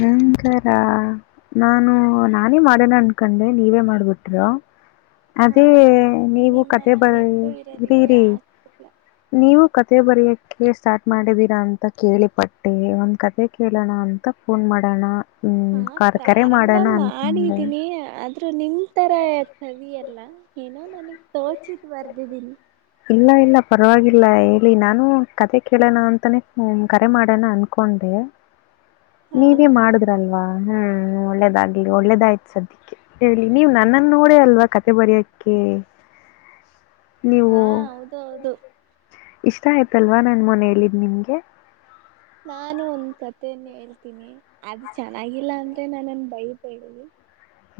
ಹಂಗರ ನಾನು ನಾನೇ ಮಾಡನ ಅನ್ಕೊಂಡೆ ನೀವೇ ಮಾಡ್ಬಿಟ್ರು. ಹಾ ಅದೇ ನೀವು ಕತೆ ನಿಮ್ಮನ್ನ ಬಿಟ್ಟು ಇರೋದಿಕ್ಕೆ ಬರ್ರಿರಿ ಆಗ್ತಿಲ್ಲ ನೀವು ಕತೆ ಬರೆಯಕ್ ಕೇ ಸ್ಟಾರ್ಟ್ ಮಾಡಿದೀರಾ ಅಂತ ಕೇಳಿಪಟ್ಟೆ ಒಂದ್ ಕತೆೆ ಕೇಳೋಣ ಅಂತ. ಅ ಫೋನ್ ಮಾಡೋಣ ಹ್ಮ್, ಹಾ ಕರ್- ಕರೆ ಪ್ರಾರಂಭ ಮಾಡೋಣ ಅನ್ಕೊಂಡೆ. ಮಾಡಿದ್ದೀನಿ ಆದ್ ನಿಮ ತರ ಕವಿಯಲ್ಲ ಏನ ನಾನ ತಚ ಇತ್ ಬರ್ದಿದ್ದನ. ಇಲ್ಲ ಇಲ್ಲ ಪರವಾಗಿಲ್ಲ ಹೇಳಿ ನಾನು ಕತೆ ಕೇಳೋಣ ಅಂತಾನೇ ಕರೆ ಮಾಡೋಣ ಅನ್ಕೊಂಡೆ ಹಾ ನೀವೇ ಮಾಡುದ್ರಲ್ವಾ. ಹ್ಮ್ ಒಳ್ಳೇದಾಗ್ಲಿ ಒಳ್ಳೇದಾಯ್ತು ಸದ್ಯಕ್ಕೆ ಹೇಳಿ ನೀವ್ ನನ್ನನ್ನ ನೋಡೇ ಅಲ್ವಾ ಕತೆ ಬರಯೋಕ್ಕೆ ನೀವು. ಹ ಹೌದು ಹೌದು. ಇಷ್ಟ ಆಯ್ತಲ್ವಾ ನನ್ ಮನಲ್ಲಿದ್ ನಿಮ್ಗೆ. ನಾನು ಒಂದ್ ಕತೆಯನ್ನ ಹೇಳ್ತೀನಿ ಅದು ಚೆನ್ನಾಗಿಲ್ಲ ಅಂದ್ರೆ ನಾನನ್ ಬಯ ಬಿ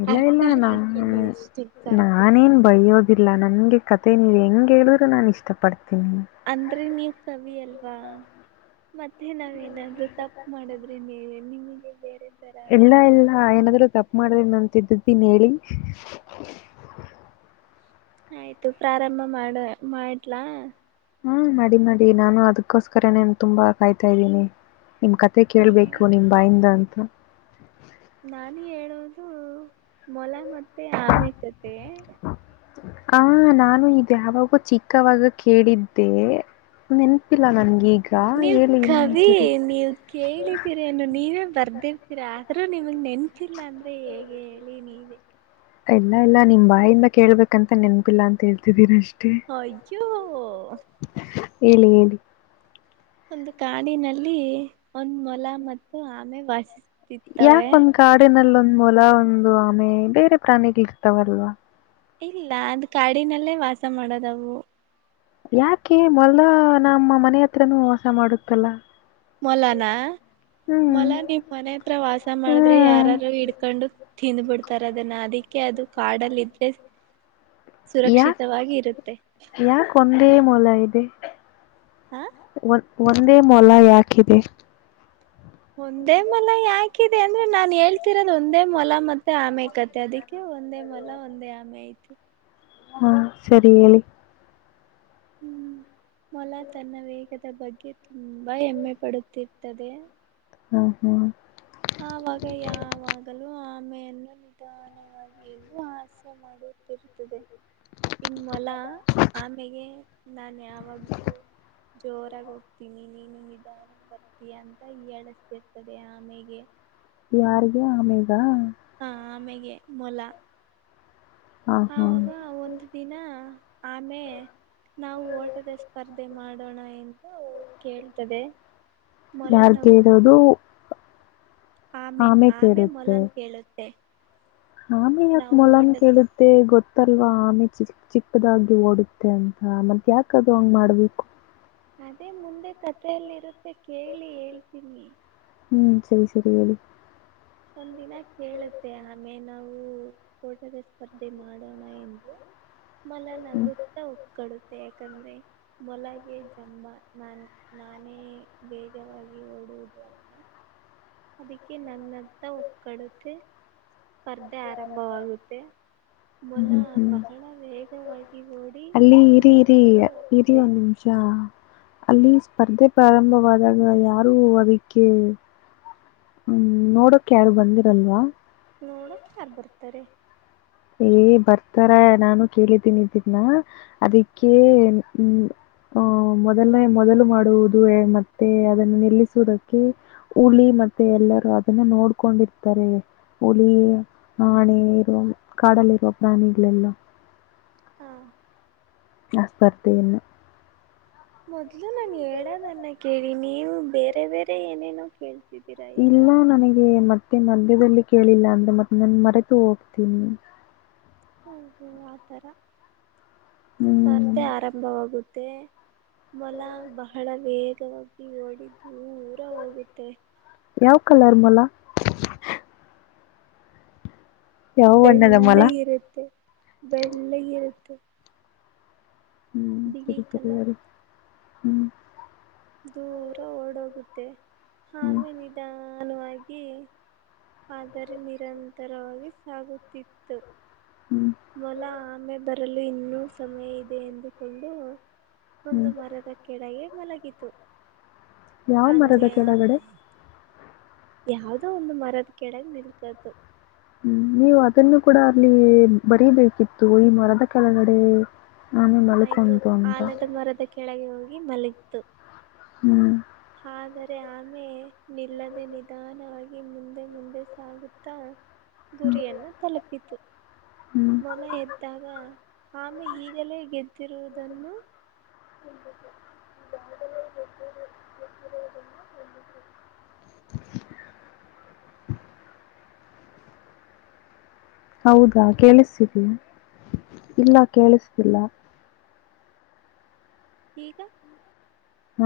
ಇಲ್ಲ ಇಲ್ಲ ನಾ ಎಷ್ಟೇ ಸಾಕು ನಾನೇನ್ ಬಯೋದ. ಇಲ್ಲ ನನ್ಗೆ ಕತೆ ನೀವು ಹೆಂಗ್ ಹೇಳಿದ್ರರು ನಾನ್ ಇಷ್ಟ ಪಡ್ ಅಂದ್ರಿ ನೀವ್ ಸವಿಯಲ್ ಮತ್ತೆ ನಾವೇನಾದ್ ತಪ್ಪ ಮಾಡಿದ್ರೆ ನೀವೆ ನಿಮಗೆ ಬೇರೆ. ತರ ಇಲ್ಲ ಅನ್ಸುತ್ತೆ ಇಲ್ಲ ಏನಾದ್--ತಪ್ಪು ಮಾಡ್ದನಂತ ದ್ದೀನ್ ಹೇಳಿ ಆಯ್ತು ಪ್ರಾರಂಭ ಮಾಡ ಮಾಡ್ಲಾ. ಹ್ಮ್ ಮಾಡಿ ಮಾಡಿ ನಾನು ಅದಕ್ಕೋಸ್ಕರನೇ ತುಂಬಾ ಕಾಯ್ತಾ ಇದ್ದೀನಿ. ನಿಮ್ ಕತೆ ಹ್ಮ್ ಕೇಳ್ಬೇಕು ನಿಮ್ ಬಾಯಿಂದ ಅಂತ. [unintelligible] ನಾನು ಹೇಳೋದು ಮೊಲ ಮ ಆಮೇಕತ್ತ. ಹ ನಾನು ಇ ಯಾವಾಗೂ ಚಿಕ್ಕವಾಗ ಕೇಳಿದ್ದೆ ನೆನ್ಪಿಲ್ಲ ನನ್ಗೆ ಈಗ ನೀವ ಕವಿ ನೀವ ಕೇಳಿದೀರನು ನೀವೇ ಬರ್ದಿರ್ತೀರಾ. ಸರ ನಿಮಗೆ ನೆನ್ ಲ್ಲ ಅಂದ್ರೆ ಹೇಗೆ ಹೇಳಿ ನೀವು [unintelligible] ಇಲ್ಲ ಇಲ್ಲ ನಿಮ್ ಬಾಯಿಂದ ಕೇಳ್ಬೇಕಂತ ನೆನ್ಪಿಲ್ಲ ಅಂತ ಹೇಳ್ತಿದೀರಿ ಅಷ್ಟೇ. ಹಯಜೋ ಹೇಳಿ ಹೇಳಿ. ಒಂದು ಕಾಡಿನಲ್ಲಿ ಒಂದ್ ಮೊಲ ಮತ್ತು ಆಮೆ ವಾಸಿಸ ಯಾಕ ಒಂದ್ ಕಾಡಿನಲ್ಲ ಒ ಮೂಲ ಒಂದು ಆಮೆ ಬೇರೆ ಪ್ರಾಣಿಗಳಿರ್ತಾವಲ್ವಾ ಇಲ್ಲ ಅದು ಕಾಡಿನಲ್ಲೇ ವಾಸ ಮಾಡೋದವು ಯಾಕೆ ಮೊದ ನಮ್ಮ ಮನೆ ಹತ್ರನುೂ ವಾಸ ಮಾಡುತ್ತಲ್ಲ ಮೊಲಾನ ಹ್ಮ್ ಮೊಲ ನೀವ್ ಮನೆ ಹತ್ರ ವಾಸ ಮಾಡಿದ್ರೆ ಹ್ಮ್ ಯಾರಾರು ಹಿಡ್ಕೊಂಡು ತಿಂದ್ ಬಿಡ್ತಾರ ಅದನ್ನ ಅದಕ್ಕೆ ಅದು ಕಾಡಲ್ಲಿ ಇದ್ರೆ ಯಾಕ್ ಸುರಕ್ಷಿತವಾಗಿ ಇರುತ್ತೆ ಲ್ಲ ಇದೆ ಹಾ ಒ ಒಂದೇ ಮೊಲ ಯಾಕಿದೆ ಒಂದೇ ಮೊಲ ಯಾಕಿದೆ ಅಂದ್ರೆ ನಾನ್ ಹೇಳ್ತಿರೋದು ಒಂದೇ ಮೊಲ ಮತ್ತೆ ಆಮೆ ಕತೆ ಅದಕ್ಕೆ ಒಂದೇ ಮೊಲ ಒಂದೇ ಆಮೆ ಐತಿ ಹಾ ಸರಿ ಹೇಳಿ ಹ್ಮ ಮೊಲ ತನ್ನ ವೇಗದ ಬಗ್ಗೆ ತುಂಬಾ ಹೆಮ್ಮೆ ಪಡುತ್ತಿತ್ತದೆ ಹ್ಮ್ ಹ್ಮ್ ಆವಾಗ ಯಾವಾಗಲೂ ಒಮ್ಮೆಯನ್ನು ನಿಧಾನವಾಗಿ ಹಾಸೆ ಮಾಡುತ್ತಿರುತ್ತದೆ ಹಂಗ ಮೊಲ ಆಮೆಗೆ ನಾನು ಯಾವಾಗಲೂ ಜೋರಾಗಿ ಹೋಗ್ತೀನಿ ನೀನು ನಿಧಾನ ಬರ್ತಯ ಅಂತ ಹೇಳಸ್ತಿರ್ತದೆ ಆಮೇೆಗೆ ಯಾರ್ಿಗೆ ಆಮೇಗ ಹಾ ಆಮೆಗೆ ಮೊಲ ಹಾ ಹಾ ಆವಾಗ ಒಂದು ದಿನ ಆಮೇ ನಾವು ಓಟದ ಸ್ಪರ್ಧೆ ಮಾಡೋಣ ಎಂದು ಕೇಳ್ತದೆ ಯಾರ್ು ಮೊಲನೊಬ್ಬ ಕೇಳೋದು ಆಮೆ ಆಮೆ ಮೊಲನ್ ಕೇಳುತ್ತೆ ನಾನ್ ಯಗಾಕ ನಾವು ಮೊಲನ್ ಓಟದ ಕೇಳುತ್ತೆ ಗೊತ್ತ ಮತ್ತಲ್ವಾ ಆಮೆ ಚಿಕ್ ಚಿಕ್ಕದಾಗಿ ಓಡುತ್ತೆ ಅಂತ ಮತ್ತೆ ಯಾಕದು ಹಂಗ ಮಾಡ್ಬೇಕು ಅದೇ ಮುಂದೆ ಕಥೆಯಲ್ಲಿ ಇರುತ್ತೆ ಕೇಳಿ ಹೇಳ್ತೀನಿ ಹ್ಮ್ ಸರಿ ಸರಿ ಹೇಳಳಿ ಒಂದಿನ ಕೇಳುತ್ತೆ ಆಮೇ ನಾವು ೋಟದ ಸ್ಪರ್ಧೆ ಮಾಡೋಣ ಎಂದು ಮೊಲ ನ ಹ್ಮ್ ಗೊುತ್ತಾ ಒಪ್ಕಡುತ್ತೆ ಯಾಕಂದ್ರೆ ಮೊಲಗೆ ಜಂಬಾ ನಾನ ನಾನೇ ವೇಗವಾಗಿ ಓಡುವುದು ಅಂತ ಅದಕ್ಕೆ ನನ್ನ ಒಡುತ್ತೆ ಸ್ಪರ್ಧೆ ಆರಂಭವಾಗುತ್ತೆ ಮೊಲ ಹ್ಮ್ ಹ್ಮ್ ಬಹಳ ವೇಗವಾಗಿ ಓಡಿ ಅಲ್ಲಿ ದೂರ ಇರಿ ಇರಿ ದೂರ ಇರಿ ಹೋಗುತ್ತೆ ಒಂದ್ ನಿಮಿಷ ಅಲ್ಲಿ ಸ್ಪರ್ಧೆ ಪ್ರಾರಂಭವಾದಾಗ ಯಾರು ಅದಕ್ಕೆ ಹ್ಮ್ ನೋಡಕ ಯಾರು ಬಂದಿರಲ್ವಾ ನೋಡ ಯಾರ್ ಬರ್ತಾರೆ ಏ ಬರ್ತಾರ ನಾನು ಕೇಳಿದ್ದೀನಿದ್ದೀನ್ನ ಅದಕ್ಕೆ ಹ್ಮ ಅಹ ಮೊದಲನೇ ಮೊದಲು ಮಾಡುವುದು ಮತ್ತೆ ಅದನ್ನ ನಿಲ್ಲಿಸುವುದಕ್ಕೆ ಹುಲಿ ಮತ್ತೆ ಎಲ್ಲರೂ ಅದನ್ನ ನೋಡ್ಕೊಂಡಿರ್ತಾರೆ ಹುಲಿ ಆಣೆರು ಕಾಡಲ್ಲಿರುವ ಪ್ರಾಣಿಗಳೆಲ್ಲ ಹಾ ಆಸ್ಪರ್ತೇ ಇಲ್ಲ ಮೊದ್ಲು ನಾನು ಹೇಳದನ್ನ ಕೇಳಿ ನೀವು ಬೇರೆ ಬೇರೆ ಏನೇನೋ ಕೇಳ ಇಲ್ಲ ನನಗೆ ಮತ್ತೆ ಮತ್ತೆ ಮಂದ್ಯದಲ್ಲಿ ಕೇಳಿಲ್ಲ ಅಂದ್ರೆ ಮತ್ತೆ ನಾನನ್ ಮರೆತು ಹೋಗ್ತೀನಿ ಓ ಹೋ ಆತರ. ಹ್ಮ್ ಸ್ಪರ್ಧೆ ಆರಂಭವಾಗುತ್ತ. ಮಲ ಬಹಳ ವೇಗವಾಗಿ ಡಿದ ದೂರ ಹೋಗುತ್ತೆ. ಯಾವ ಕಲರ್ ಮಲ. ಬಣ್ಣದ ಮೊಲ ಬೆಳ್ಳೆ ಇರುತ್ತೆ. ಬೆಳ್ಳ ಇರುತ್ತು. ಹ್ಮ್ ಸರಿ ಸರಿ ಯಾರ. ಹ್ಮ್. ದೂರ ಓಡೋಗುತ್ತೆ. ಹಾ ಹ್ಮ್ ಮನಿದಾ. ಅನುವಾಗಿ ಆದರೆ ನಿರಂತರವಾಗಿ ಸಾಗುತ್ತಿತ್ತು. ಹ್ಮ್ ಮಲ ಆಮೇ ಬ. ಅದರಲ್ಲೂ ಇನ್ನೂ ಸಮಯ ಇದೆ ಎಂದುಕೊಂಡು. ಹ್ಮ್ ಒಂದು ಮರದ ಕೆಡೆಗೆ ಮಲ. ಯಾವ ಮರದ ಕೆಳಗಡೆ. ಯಾವದೋ ಒಂದು ಮರದ ಕೆಡಗ ನಿಲ್ಕದುು. ಹ್ಮ್ ನೀವು ಅದನ್ನು ಕೂಡ ಅಲ್ಲಿ ಬರಿೀಬೇಕಿತ್ತು ಈ ಮರದ ಕೆಳಗಡೆ. ಆನೆ ಆಯ್ತು ಮಲ್ಕೊಂತು ಅಂತ ಆಲದ ಮರದ ಕೆಳಗೆ ಹೋಗಿ. ಮಲತ್ತುು. ಹ್ಮ್. ಆದರೆ ಆಮೆ ನಿಲ್ಲದೆ ನಿಧಾನವಾಗಿ ಮುಂದೆ ಮುಂದೆ ಸಾಗುತ್ತಾ. ಗುರಿಯನ್ನು ತಲುಪಿತು ಹ್ಮ್ ಮೊಲ ಎದ್ದಾಗ. ನಮ್ಮ ಈಗಲೇ ಗೆದ್ದಿರುವುದನ್ನು. ಹೌದಾ ಕೇಳಿಸ್ತೀವಿ ಇಲ್ಲ ಕೇಳಿಸ್ದಿಲ್ಲ. ೀಕ ಆ.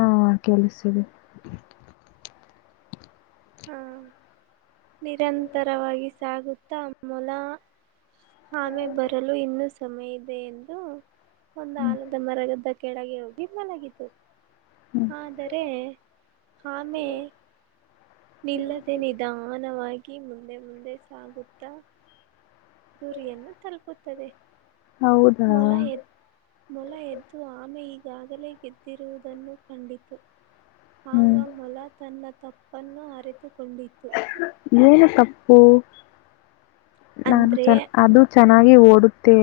ಹಾ ಕೇಳಿಸಿದೆ. ಹ್ಮ. ನಿರಂತರವಾಗಿ ಸಾಗುತ್ತಾ ಮೊಲ ಆಮೆ ಬರಲು ಇನ್ನೂ ಸಮಯ ಇದೆ ಎಂದು ಒಂದು ಆಲದ ಮರಗದ ಕೆಳಗೆ ಹೋಗಿ ಮಲಗಿತು ಆದರೆ ಆಮೆ ನಿಲ್ಲದೆ ನಿಧ. ಸಮಾನವಾಗಿ ಮುಂದೆ ಮುಂದೆ ಸಾಗುತ್ತಾ. ಗುರಿಯನ್ನು ತಲುಪುತ್ತದೆ. ಹೌದಾ. ಮೊಲ ಎದ್ ಮೊಲ ಎದ್ದು ಆಮೆ ಈಗಾಗಲೇ ಗೆದ್ದಿರುವುದನ್ನು ಕಂಡಿತು ಆಗ ಹ್ಮ್ ಮೊಲ ತನ್ನ ತಪ್ಪನ್ನು ಅರೆತುಕೊಂಡಿತ್ತು. ಏನು ತಪ್ಪು. ನಾನು ಅಂದ್ರೆ ಚ ಅದು ಚೆನ್ನಾಗಿ ಓಡ.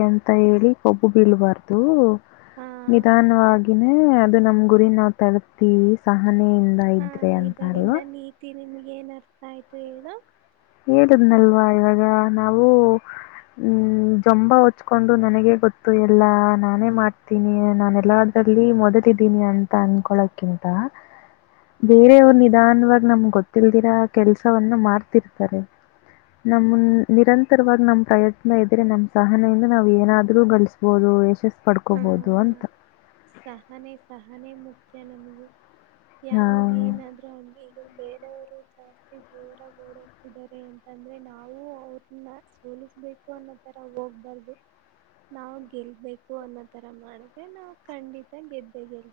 ಅಂತ ಹೇಳಿ ಕೊಬ್ಬು ಬೀಳ್ಬಾರ್ದು. ಹ ನಿಧಾನವಾಗಿ. ಅದೇನೆ, ಅದು, ನಮ್ ಗುರಿ ನಾವ್ ತರುತ್ತೀವಿ ಸಹ. [inaudible] ಮನೆಯಿಂದ, ಹಾ ಇದ್ರೆ ಅಂತ ಇದರಿಂದ ಅಲ್ವಾ! [inaudible] ನೀತಿ ನಿಮ್ಗೆ ಏನ್ ಅರ್ಥ ಆಯ್ತು ಹೇಳು? ಹೇಳುದ್ನಲ್ವಾ ಇವಾಗ ನಾವು, ಹ್ಮ ಜಂಬಾ ಹಚ್ಕೊಂಡು. ನನಗ ಗೊತ್ತು ಎಲ್ಲಾ ನಾನೇ ಮಾಡ್ತೀನಿ, ನಾನು ಎಲ್ಲದ್ರಲ್ಲಿ ಮೊದಲಿದೀನಿ. ಅಂತ ಅನ್ಕೊಳಕ್ಕಿಂತ ಬೇರೆಯವ್ರ ನಿಧಾನವಾಗಿ ನಮ್ ಗೊತ್ತಿಲ್ದಿರ ಕೆಲ್ಸವನ್ನ. ಮಾಡ್ ಅನ್ನುತ್ತಾರೆ, ನಮ್ದು ನಿರಂತರವಾಗಿ ನಮ್ ಪ್ರಯತ್ನ ಇದ್ರೆ ನಮ್ಮ್ ಸಹನೆಯಿಂದ ನಾವ್ ಏನಾದ್ರೂ ಗಳಿಸಬೋದು ಯಶಸ್ಸ ಹ ಪಡ್ಕೊಬೋದು ಅಂತ. ಸಹನೆ, ಸಹನೆ ಮುಖ್ಯ ನಮಗೆ. ಆ, ಯಾವ್ದು, ಏನಾದರೂ ಇದು ಬೇರು? ಒಟ್ಟುರಿ, ಜಾಸ್ತಿ ಜೋರು, ಓಡಿಯೋಗುತ ಇದಾರೆ ಅಂತಂದ್ರೆ. ನಾವು ಅವ್ರನ್ನ ಸೋಲಿಸ್ಬೇಕು ಅನ್ನೋ ತರ ಹೋಗ್ಬಾರ್ದು ನಾವ್ ಗೆಲ್ಬೇಕು ಅನ್ನೋ ತರ ಮಾಡಿದ್ರೆ, ನಾವು ಖಂಡಿತ, ಗೆದ್ದೆಗೆ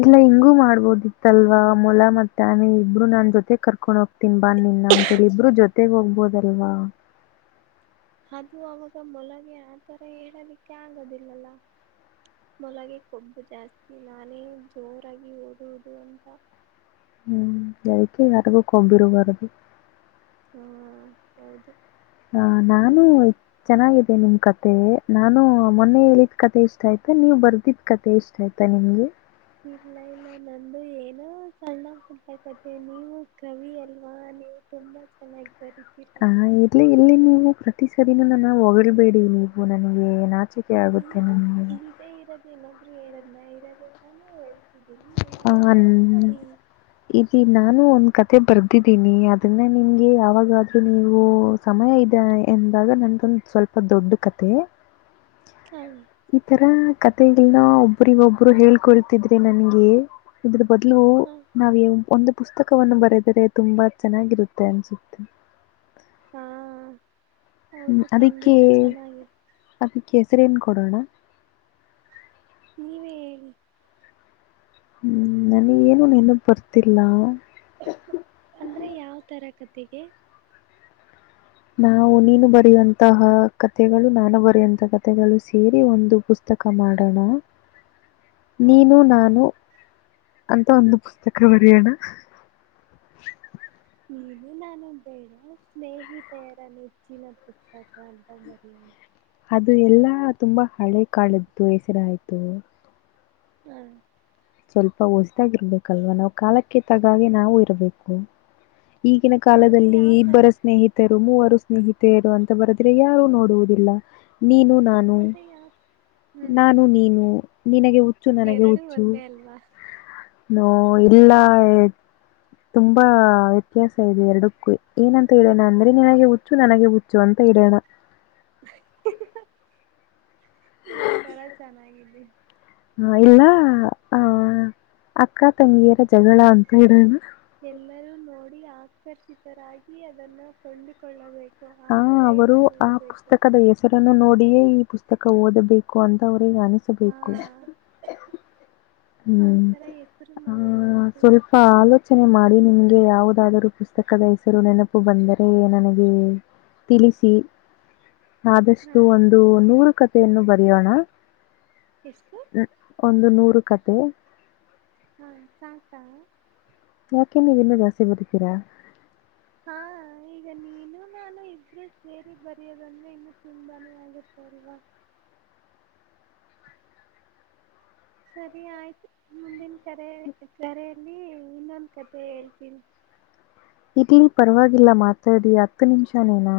ಇಲ್ಲ, ಹಿಂಗೂ ಮಾಡಬಹುದು. ಅಲ್ವಾ ಮೊಲ ಮತ್ತೆ ಆಮೇಲೆ ಇಬ್ರು ನಾನ್ ಜೊತೆ ಕರ್ಕೊಂಡ್ ಹೋಗ್ತೀನಿ, ಬನ್ನಿ ಇಬ್ಬರು ಜೊತೆಗ್ ಹೋಗ್ಬೋದಲ್ವಾ, ಅದು ಅವಾಗ ಮೊಲಗೆ, ಆತರ ಹೇಳಲಿಕ್ಕೆ ಆಗದಿಲ್ಲಲ್ಲ ನಾಮೊಲಗೆ ಕೊಬ್ಬು ಜಾಸ್ತಿ ನಾನೇ ಜೋರಾಗಿ ಓಡುವುದು ಅಂತ. ಹ್ಮ್, ಅದಕ್ಕೆ ಯಾರಗೂ ಕೊಂಬಿರುಬಾರದು. ಹಾ, ಹೌದು. ಹ, ಈ ನಾನು ಚನ್ನಾಗಿ ನಿಮ್ ಕಥೆ ನಾನು ಮೊನ್ನೆ ಹೇಳಿದ್ ಕಥೆ ಇಷ್ಟ ಆಯ್ತಾ ನೀವ್ ಬರ್ದಿದ್ ಕಥೆ ಇಷ್ಟ ಆಯ್ತಾ ನಿಮ್ಗೆ. ಇಲ್ಲ, ಇಲ್ಲ ನಂದು ಏನೋ ಸಣ್ಣ, ಪುಟ್ಟ ಕಥೆ, ನೀವು ಕವಿ ಅಲ್ವಾ ನೀವು ತುಂಬಾ ಚೆನ್ನಾಗಿ, ಬರಿತೀರಾ ಹಾ, ಇಲ್ಲಿ, ಇಲ್ಲಿ, ನೀವು? ಈ, ಸರಿ, ನನ್ನ ಹೊಳ್ಬೇಡಿ, ನೀವು ನನಗೆ ನಾಚಿಕೆ ಆಗುತ್ತೆ ಅಯ್ಯೋ ನನಗೆ. ಇಲ್ದೆ ಇರೋದು, ಏನು? ಹೇಳದನಾ ಇರೋದುತಾನೆ, ಹೇಳು ಹ, ಇದಿ ನಾನು ಒಂದ್ ಕಥೆ ಬರ್ದಿದ್ದೀನಿ ಅ ಅನ್ನ ನಿಮ್ಗೆ ಯಾವಾಗಾದ್ರೂ ನೀವು ಸಮಯ ಇದೆ ಎಂದಾಗ, ನನ್ಗೊಂದು ಸ್ವಲ್ಪ ದೊಡ್ಡ ಕಥೆ. ಹಾ ಈ, ತರ ಕಥೆಗಳನ ಒಬ್ಬರಿಗೊಬ್ರು ಹೇಳ್ಕೊಳ್ತಿದ್ರೆ ನನ್ಗೆ? ಇದು ಬದಲು, ಹಾ ನಾವೇ ಒಂದು. ಪುಸ್ತಕವನ್ನು ಬರೆದರೆ ತುಂಬಾ ಚೆನ್ನಾಗಿರುತ್ತೆ ಅನ್ಸುತ್ತೆ. ಹಾ ಹ್ಮ್, ಹೌದು ಅದಕ್ಕೆ ಖಂಡಿತ ಚೆನ್ನಾಗಿದೆ ಅದಿಕ್ಕೆ ಹೆಸರೇನ್ ಗೊತ್ತು. ಕೊಡೋಣ. ನೀವೇ ಹೇಳಿ? ಹ್ಮ್, ನನಗೆ ಏನು ನೆನಪು ಬರ್ತಿಲ್ಲ. ಅಂದ್ರೆ, ಯಾವ ತರ ಕಥೆಗೆ ನಾವು ನೀನು ಬರೆಯುವಂತಹ ಕಥೆಗಳು ನಾನು ಬರೆಯುವಂತ, ಕಥೆಗಳು ಸೇರಿ ಒಂದು ಪುಸ್ತಕ ಮಾಡೋಣ? ಹಾ ನೀನು ನಾನು. ಅಂತ ಒಂದು ಪುಸ್ತಕ ಬರಿಯಣ. ಹು ನಾನು ಬೇಡ ಸ್ನೇಹಿತೆಯರ ನೆಚ್ಚಿನ ಪುಸ್ತಕ ಅಂತ ಬರಿಯಣ. ಅದು ಎಲ್ಲಾ ತುಂಬಾ ಹಳೆ ಕಾಳದ್ದು ಹೆಸ್ರಾಯ್ತು. ಹಾ ಸ್ವಲ್ಪ ಹೊಸ್ದಾಗಿರ್ಬೇಕಲ್ವಾ ನಾವ್ ಕಾಲಕ್ಕೆ ತಗಾಗೆ ನಾವು ಇರ್ಬೇಕು ಈಗಿನ ಮತ್ತೆ ಕಾಲದಲ್ಲಿ ಯಾವ ತರ ಇಬ್ಬರ ಸ್ನೇಹಿತರು ಮೂವರು ಸ್ ಸ್ನೇಹಿತೆಯರು ಅಂತ ಬರುದ್ರೆ ಯಾರು ನೋಡುವುದಿಲ್ಲ ನೀನು ನಾನು ಮತ್ತೆ ಯಾವ ಹ್ಮ್ ನಾನು ನೀನು ನಿನಗೆ ಉ ಎರಡು ಒಂದೇ ಅಲ್ವಾ ನೋ ಇಲ್ಲ ತುಂಬಾ ವ್ಯತ್ಯಾಸ ಇದೆ ಎರಡಕ್ಕುವೆ ಏನಂತ್ ಹೇಳೋಣ ಅಂದ್ರೆ ಅದೇ ನಿನಗೆ ಉಚ್ಚು ನನಗೆ ಹುಚ್ಚು ಚ್ಚು ಅಂತ ಇಡಣ ಹಿ ಹ್ಹಿ ಹ ಇದೊಂತರ ಚೆನ್ನಾಗಿದೆ ಇಲ್ಲ ಆ ಆ ಅಕ್ಕ ತಂಗಿಯರ ಜಗಳ ಅಂತ ಇಡಣ ಎಲ್ಲರೂ ನೋಡಿ ಆಕರ್ಷಿತರಾಗಿ ಅದನ್ನು ಕೊಂಡುಕೊಳ್ಳಬೇಕ್ ಹಾ ಅವರು ಆ ಪುಸ್ತಕದ ಹೆಸರನ್ನು ನೋಡಿಯೇ ಈ ಪುಸ್ ತಕ ಓದಬೇಕು ಅಂತ ಹಾ ಅನಿಸಬೇಕು ಆ ಹ್ಮ್ ಥರ ಹೆಸರು ನಾವು ಇಡಬೇಕು ಸ್ವಲ್ಪ ಆಲೋಚನೆ ಮಾಡಿ ನಿಮ್ಗೆ ಯಾವುದಾದರು ಪುಸ್ ಸ್ತಕದ ಹೆಸರು ನೆನಪು ಬಂದರೆ ನನಗೆ ತಿಳಿಸಿ ಹಾ ಆದಷ್ಟು ಒಂದು ನೂರು ಕ ಯನ್ನು ಬರಿಯೋಣ ಎಷ್ಟು ಒಂದು ನೂರು ಕಥೆ ಹಾ ಸಾಕಾ ಕೆ ನೀವಿನ್ನು ಜಾಸ್ತಿ ಬರೀತಿರ ಹಾ ಈಗ ನೀನು ನಾನು ಇಬ್ರು ಸೇರಿ ಬರೆಯೋದಂದ್ರೆ ಇನ್ನು ತುಂಬಾನೇ ಆಗುತ್ತೆ ಅಲ್ವಾ ಸರಿ ಆಯ್ತು ಮುಂದಿನ ಕರೆ ಕರೆಯಲ್ಲಿ ಇನ್ನೊಂದ್ ಕಥೆ ಹೇಳ್ತೀನಿ ಇರ್ಲಿ ಪರ್ವಾಗಿಲ್ಲ ಮಾತಾಡಿ ಹತ್ತು ನಿಂಷನೇನಾ